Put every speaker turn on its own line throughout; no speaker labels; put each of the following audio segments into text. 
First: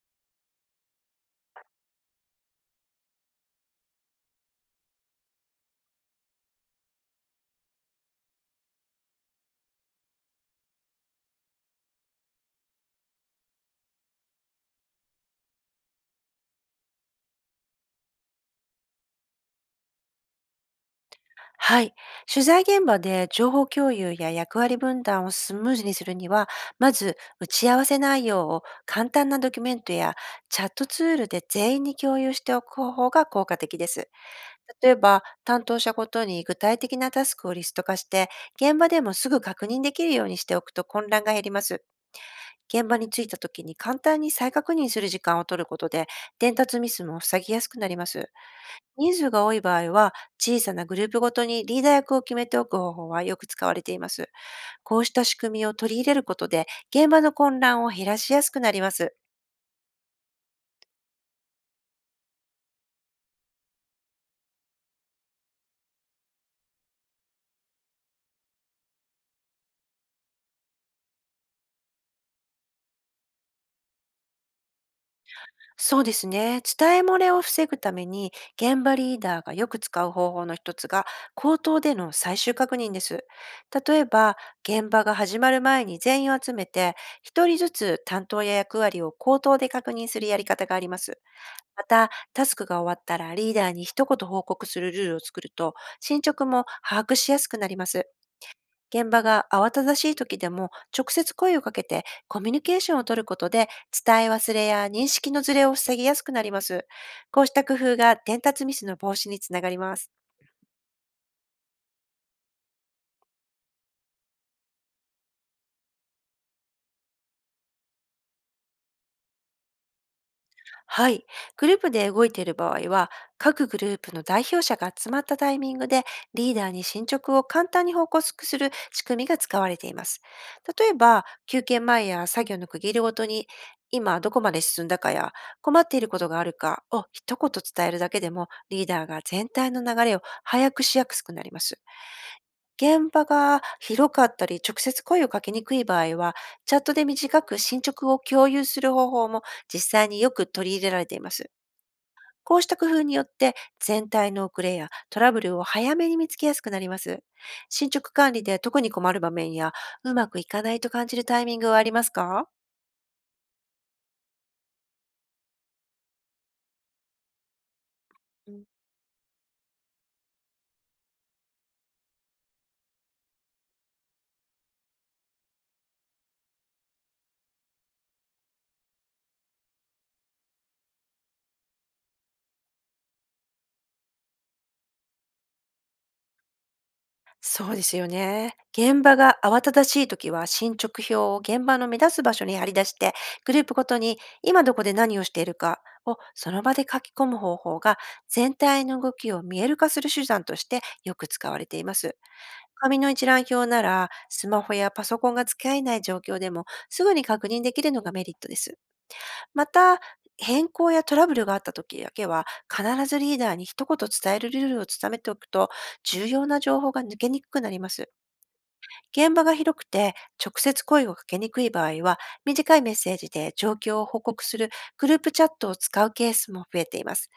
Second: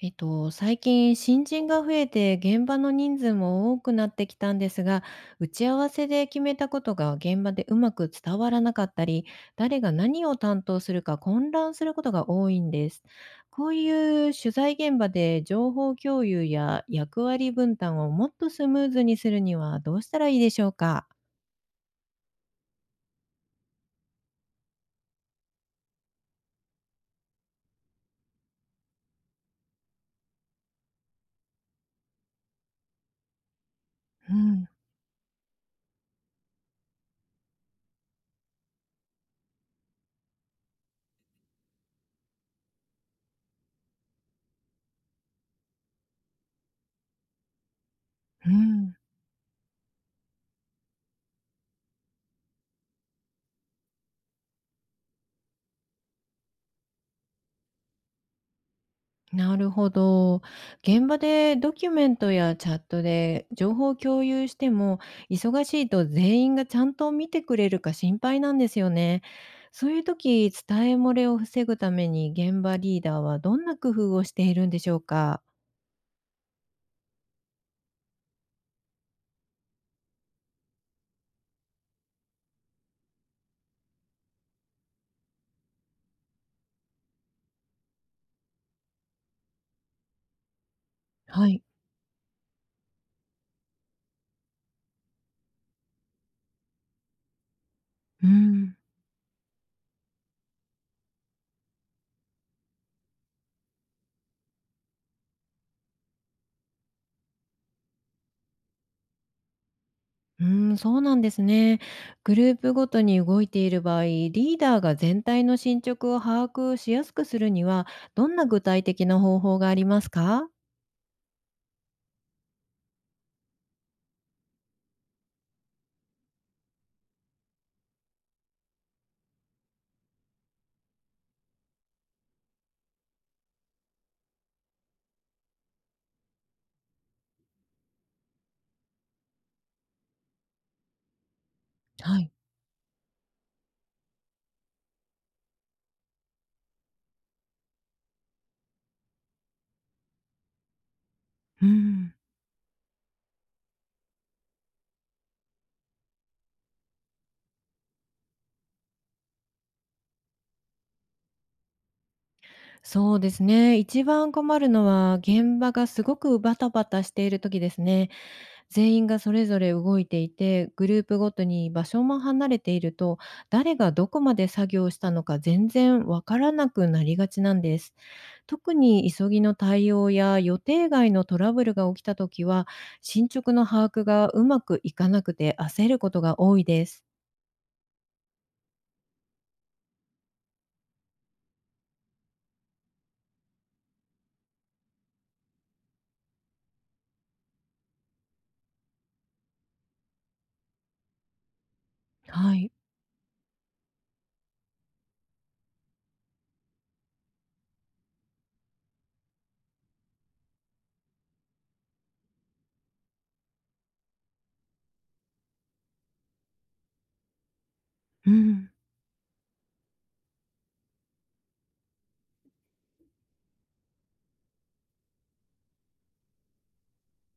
最近新人が増えて現場の人数も多くなってきたんですが、打ち合わせで決めたことが現場でうまく伝わらなかったり、誰が何を担当するか混乱することが多いんです。こういう取材現場で情報共有や役割分担をもっとスムーズにするにはどうしたらいいでしょうか。
はい。取材現場で情報共有や役割分担をスムーズにするには、まず打ち合わせ内容を簡単なドキュメントやチャットツールで全員に共有しておく方法が効果的です。
うん、
例えば、担当者ごとに具体的なタスクをリスト化して、現場でもすぐ確認できるようにしておくと混乱が減ります。現場に着いた時に簡単に再確認する時間を取ることで、伝達ミスも防ぎやすくなります。
うん。
人数が多い場合は、小さなグループごとにリーダー役を決めておく方法はよく使われています。こうした仕組みを取り入れることで、現場の混乱を減らしやすくなります。
なるほど。現場でドキュメントやチャットで情報を共有しても、忙しいと全員がちゃんと見てくれるか心配なんですよね。そういう時、伝え漏れを防ぐために現場リーダーはどんな工夫をしているんでしょうか？
そうですね。伝え漏れを防ぐために、現場リーダーがよく使う方法の一つが、口頭での最終確認です。例えば、現場が始まる前に全員を集めて、一人ずつ担当や役割を口頭で確認するやり方があります。
はい。
また、タスクが終わったらリーダーに一言報告するルールを作ると、進捗も把握しやすくなります。
うん。
現場が慌ただしい時でも、直接声をかけてコミュニケーションを取ることで、伝え忘れや認識のズレを防ぎやすくなります。こうした工夫が伝達ミスの防止につながります。
うん、そうなんですね。グループごとに動いている場合、リーダーが全体の進捗を把握しやすくするには、どんな具体的な方法がありますか？
はい。グループで動いている場合は、各グループの代表者が集まったタイミングで、リーダーに進捗を簡単に報告する仕組みが使われています。例えば、休憩前や作業の区切りごとに、今どこまで進んだかや、困っていることがあるかを一言伝えるだけでも、リーダーが全体の流れを早くしやすくなります。
はい。
現場が広かったり、直接声をかけにくい場合は、チャットで短く進捗を共有する方法も実際によく取り入れられています。
うん。
こうした工夫によって、全体の遅れやトラブルを早めに見つけやすくなります。進捗管理で特に困る場面や、うまくいかないと感じるタイミングはありますか？
そうですね。一番困るのは、現場がすごくバタバタしている時ですね。
うん。
全員がそれぞれ動いていて、グループごとに場所も離れていると、誰がどこまで作業したのか全然わからなくなりがちなんです。特に急ぎの対応や予定外のトラブルが起きた時は、進捗の把握がうまくいかなくて焦ることが多いです。
そうですよね。現場が慌ただしい時は、進捗表を現場の目立つ場所に貼り出して、グループごとに今どこで何をしているかをその場で書き込む方法が、全体の動きを見える化する手段としてよく使われています。
はい。
紙の一覧表なら、スマホやパソコンが付き合えない状況でもすぐに確認できるのがメリットです。また、変更やトラブルがあった時だけは、必ずリーダーに一言伝えるルールを伝めておくと、重要な情報が抜けにくくなります。
うん。
現場が広くて、直接声をかけにくい場合は、短いメッセージで状況を報告するグループチャットを使うケースも増えています。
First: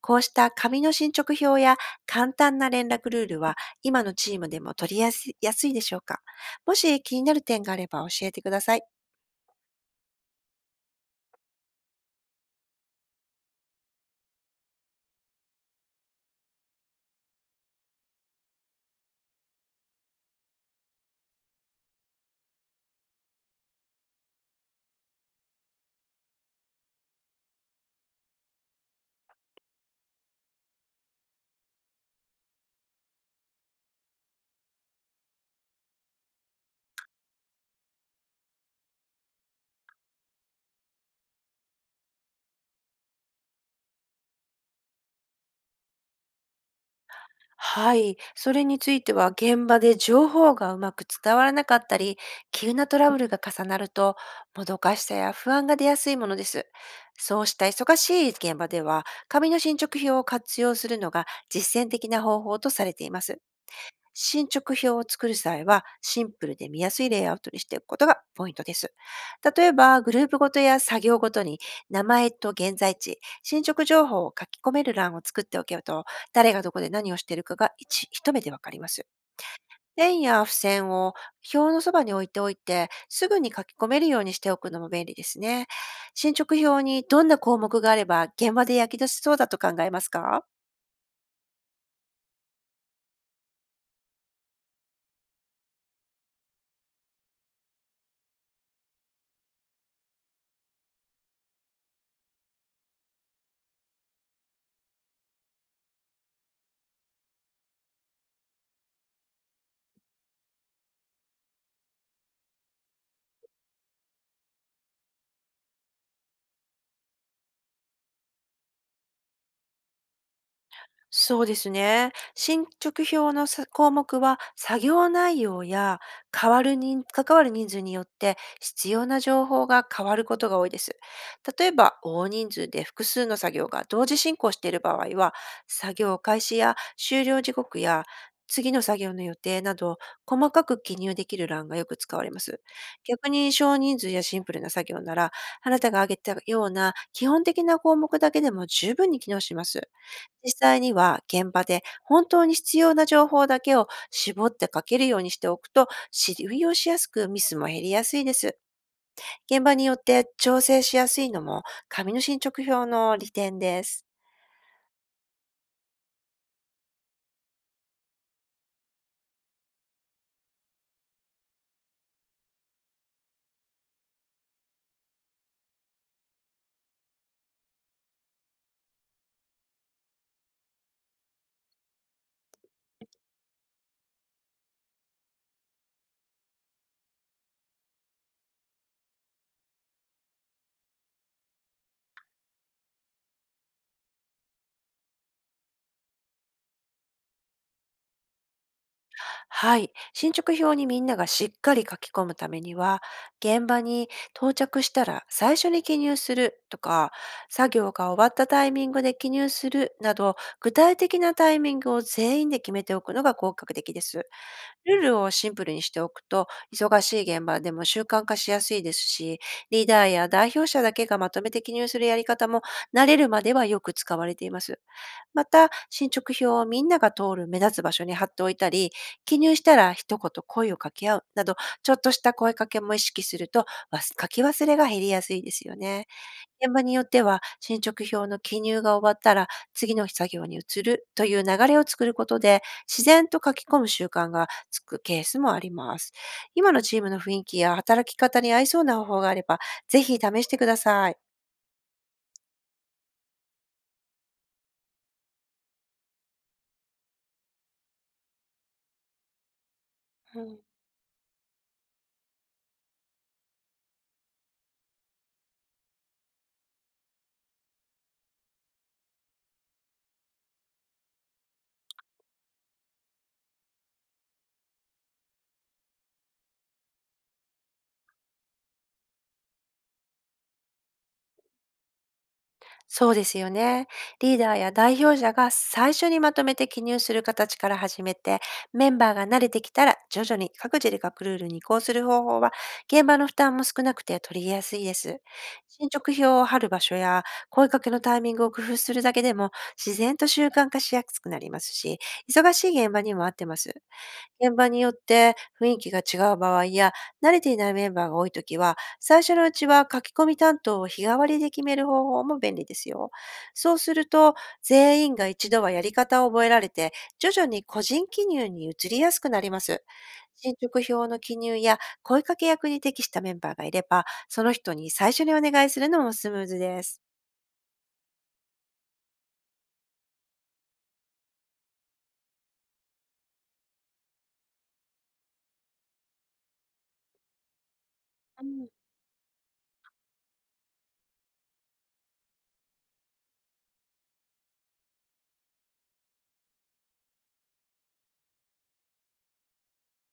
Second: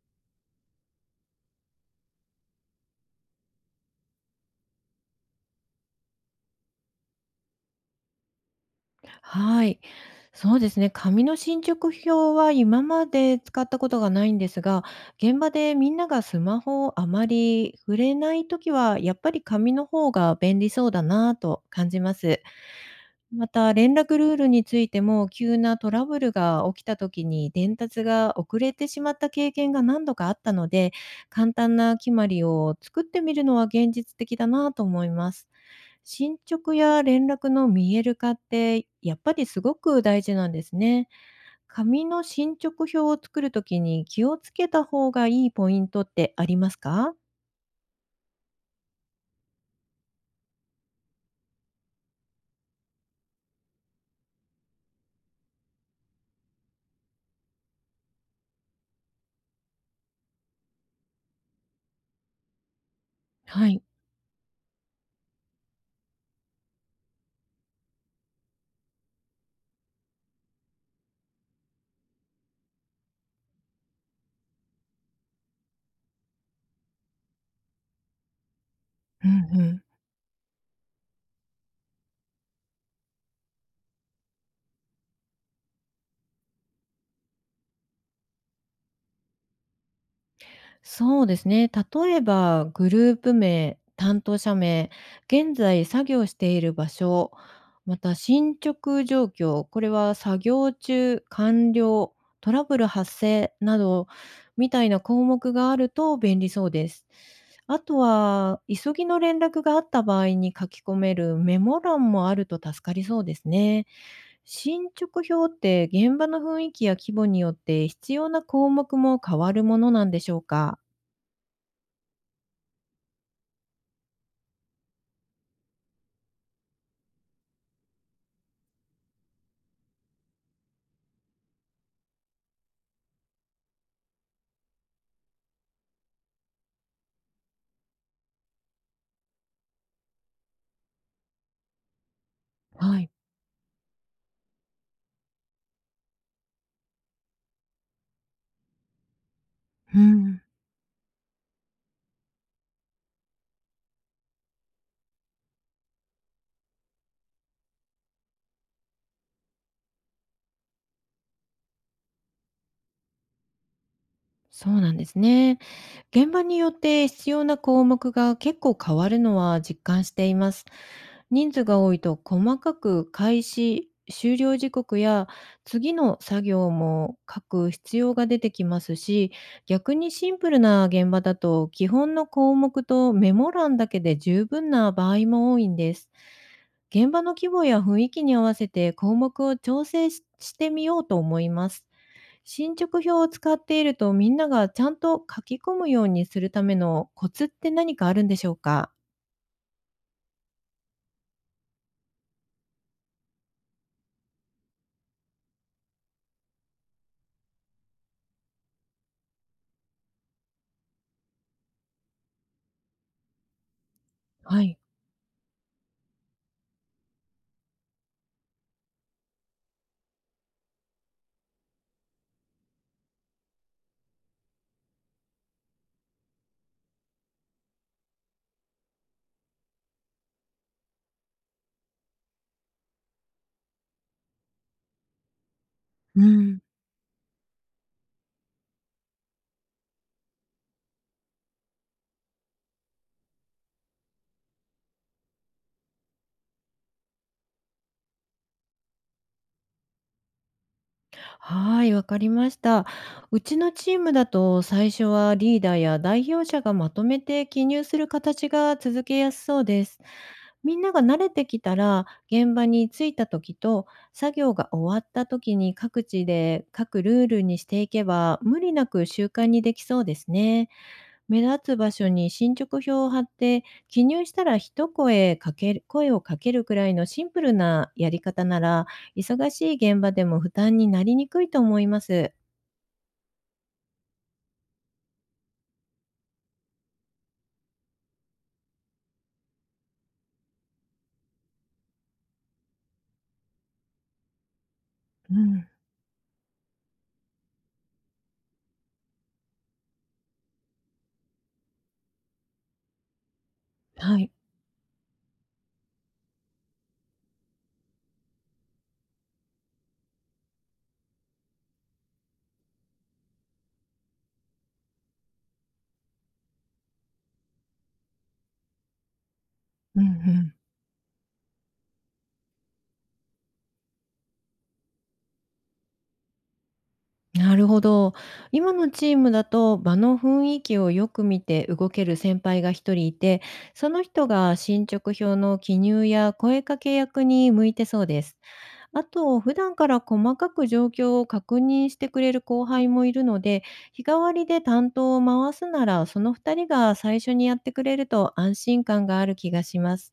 こうした紙の進捗表や簡単な連絡ルールは、今のチームでも取りやすいでしょうか？もし気になる点があれば教えてください。
はい。そうですね。紙の進捗表は今まで使ったことがないんですが、現場でみんながスマホをあまり触れないときは、やっぱり紙の方が便利そうだなぁと感じます。また、連絡ルールについても、急なトラブルが起きたときに伝達が遅れてしまった経験が何度かあったので、簡単な決まりを作ってみるのは現実的だなぁと思います。進捗や連絡の見える化ってやっぱりすごく大事なんですね。紙の進捗表を作るときに気をつけた方がいいポイントってありますか？
はい、それについては、現場で情報がうまく伝わらなかったり、急なトラブルが重なると、もどかしさや不安が出やすいものです。そうした忙しい現場では、紙の進捗表を活用するのが実践的な方法とされています。
はい。
進捗表を作る際は、シンプルで見やすいレイアウトにしていくことがポイントです。例えば、グループごとや作業ごとに、名前と現在地、進捗情報を書き込める欄を作っておけると、誰がどこで何をしているかが一目でわかります。
うん。
線や付箋を表のそばに置いておいて、すぐに書き込めるようにしておくのも便利ですね。進捗表にどんな項目があれば、現場で役立ちそうだと考えますか？
そうですね。例えば、グループ名、担当者名、現在作業している場所、また進捗状況、これは作業中、完了、トラブル発生など、みたいな項目があると便利そうです。あとは、急ぎの連絡があった場合に書き込めるメモ欄もあると助かりそうですね。進捗表って現場の雰囲気や規模によって必要な項目も変わるものなんでしょうか？
そうですね。進捗表の項目は、作業内容や変わる人関わる人数によって必要な情報が変わることが多いです。例えば、大人数で複数の作業が同時進行している場合は、作業開始や終了時刻や、次の作業の予定など、細かく記入できる欄がよく使われます。
はい。
逆に、少人数やシンプルな作業なら、あなたが挙げたような基本的な項目だけでも十分に機能します。
うん。
実際には、現場で本当に必要な情報だけを絞って書けるようにしておくと、信用しやすくミスも減りやすいです。現場によって調整しやすいのも、紙の進捗表の利点です。
そうなんですね。現場によって必要な項目が結構変わるのは実感しています。人数が多いと細かく開始、終了時刻や次の作業も書く必要が出てきますし、逆にシンプルな現場だと基本の項目とメモ欄だけで十分な場合も多いんです。現場の規模や雰囲気に合わせて項目を調整ししてみようと思います。進捗表を使っていると、みんながちゃんと書き込むようにするためのコツって何かあるんでしょうか？
はい。進捗表にみんながしっかり書き込むためには、現場に到着したら最初に記入するとか、作業が終わったタイミングで記入するなど、具体的なタイミングを全員で決めておくのが効果的です。
はい。
ルールをシンプルにしておくと、忙しい現場でも習慣化しやすいですし、リーダーや代表者だけがまとめて記入するやり方も、慣れるまではよく使われています。また、進捗表をみんなが通る目立つ場所に貼っておいたり、記入したら一言声を掛け合うなど、ちょっとした声かけも意識すると、書き忘れが減りやすいですよね。
うん。
現場によっては、進捗表の記入が終わったら、次の作業に移るという流れを作ることで、自然と書き込む習慣がつくケースもあります。今のチームの雰囲気や働き方に合いそうな方法があれば、ぜひ試してください。
はい、わかりました。うちのチームだと最初はリーダーや代表者がまとめて記入する形が続けやすそうです。
うん。
みんなが慣れてきたら、現場に着いた時と作業が終わった時に各地で各ルールにしていけば、無理なく習慣にできそうですね。目立つ場所に進捗表を貼って、記入したら一声かける声をかけるくらいのシンプルなやり方なら、忙しい現場でも負担になりにくいと思います。
そうですよね。リーダーや代表者が最初にまとめて記入する形から始めて、メンバーが慣れてきたら徐々に各自で各ルールに移行する方法は、現場の負担も少なくて取り入れやすいです。
うん。
進捗表を貼る場所や声かけのタイミングを工夫するだけでも、自然と習慣化しやすくなりますし、忙しい現場にも合ってます。
はい。
現場によって雰囲気が違う場合や、慣れていないメンバーが多いときは、最初のうちは書き込み担当を日替わりで決める方法も便利ですよ。そうすると、全員が一度はやり方を覚えられて、徐々に個人記入に移りやすくなります。
うんうん。
進捗表の記入や声かけ役に適したメンバーがいれば、その人に最初にお願いするのもスムーズです。
なるほど。今のチームだと場の雰囲気をよく見て動ける先輩が一人いて、その人が進捗表の記入や声かけ役に向いてそうです。
うん。
あと、普段から細かく状況を確認してくれる後輩もいるので、日替わりで担当を回すなら、その2人が最初にやってくれると安心感がある気がします。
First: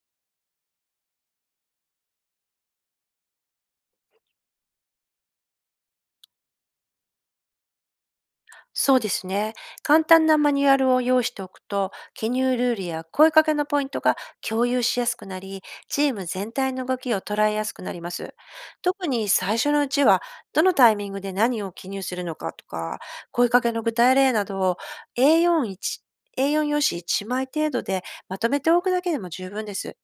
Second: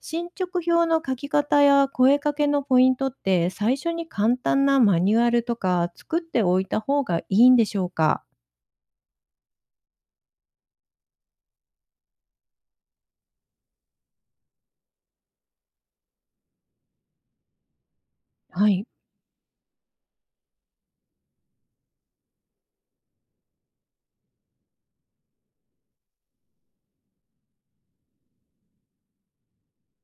進捗表の書き方や声かけのポイントって、最初に簡単なマニュアルとか作っておいた方がいいんでしょうか？
そうですね。簡単なマニュアルを用意しておくと、記入ルールや声かけのポイントが共有しやすくなり、チーム全体の動きを捉えやすくなります。
はい。
特に最初のうちは、どのタイミングで何を記入するのかとか、声かけの具体例などを、 A41 A4 用紙1枚程度でまとめておくだけでも十分です。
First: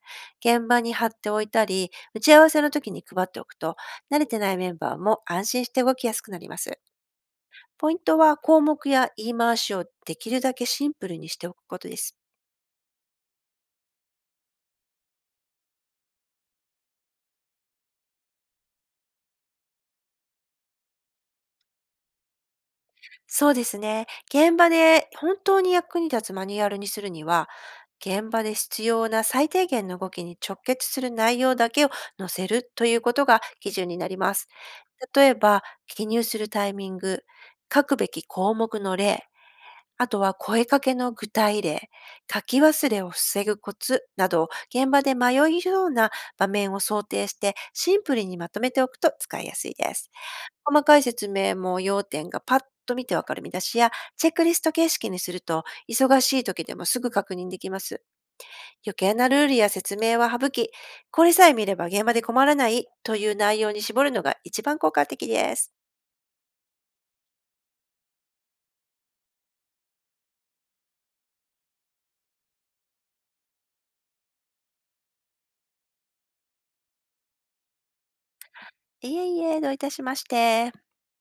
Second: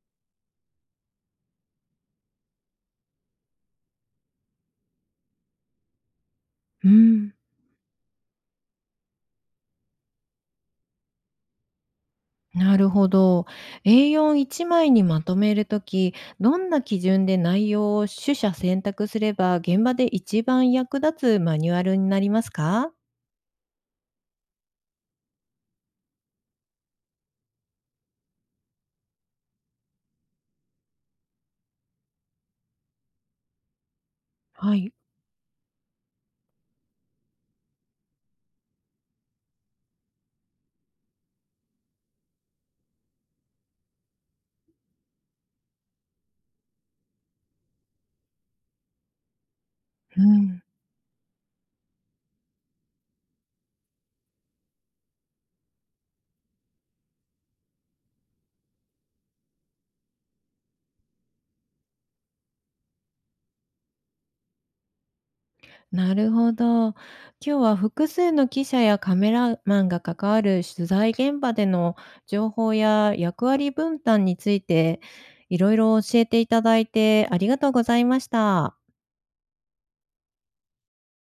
現場に貼っておいたり、打ち合わせの時に配っておくと、慣れてないメンバーも安心して動きやすくなります。
うん。
ポイントは、項目や言い回しをできるだけシンプルにしておくことです。
なるほど。A4 一枚にまとめるとき、どんな基準で内容を取捨選択すれば、現場で一番役立つマニュアルになりますか？
そうですね。現場で本当に役に立つマニュアルにするには、現場で必要な最低限の動きに直結する内容だけを載せる、ということが基準になります。
はい。
例えば、記入するタイミング、書くべき項目の例、あとは声かけの具体例、書き忘れを防ぐコツなど、現場で迷いような場面を想定してシンプルにまとめておくと使いやすいです。
うん。
細かい説明も、要点がパッと見てわかる見出しや、チェックリスト形式にすると、忙しい時でもすぐ確認できます。余計なルールや説明は省き、これさえ見れば現場で困らないという内容に絞るのが一番効果的です。
なるほど。今日は複数の記者やカメラマンが関わる取材現場での情報や役割分担について、いろいろ教えていただいてありがとうございました。
いえいえ、どういたしまして。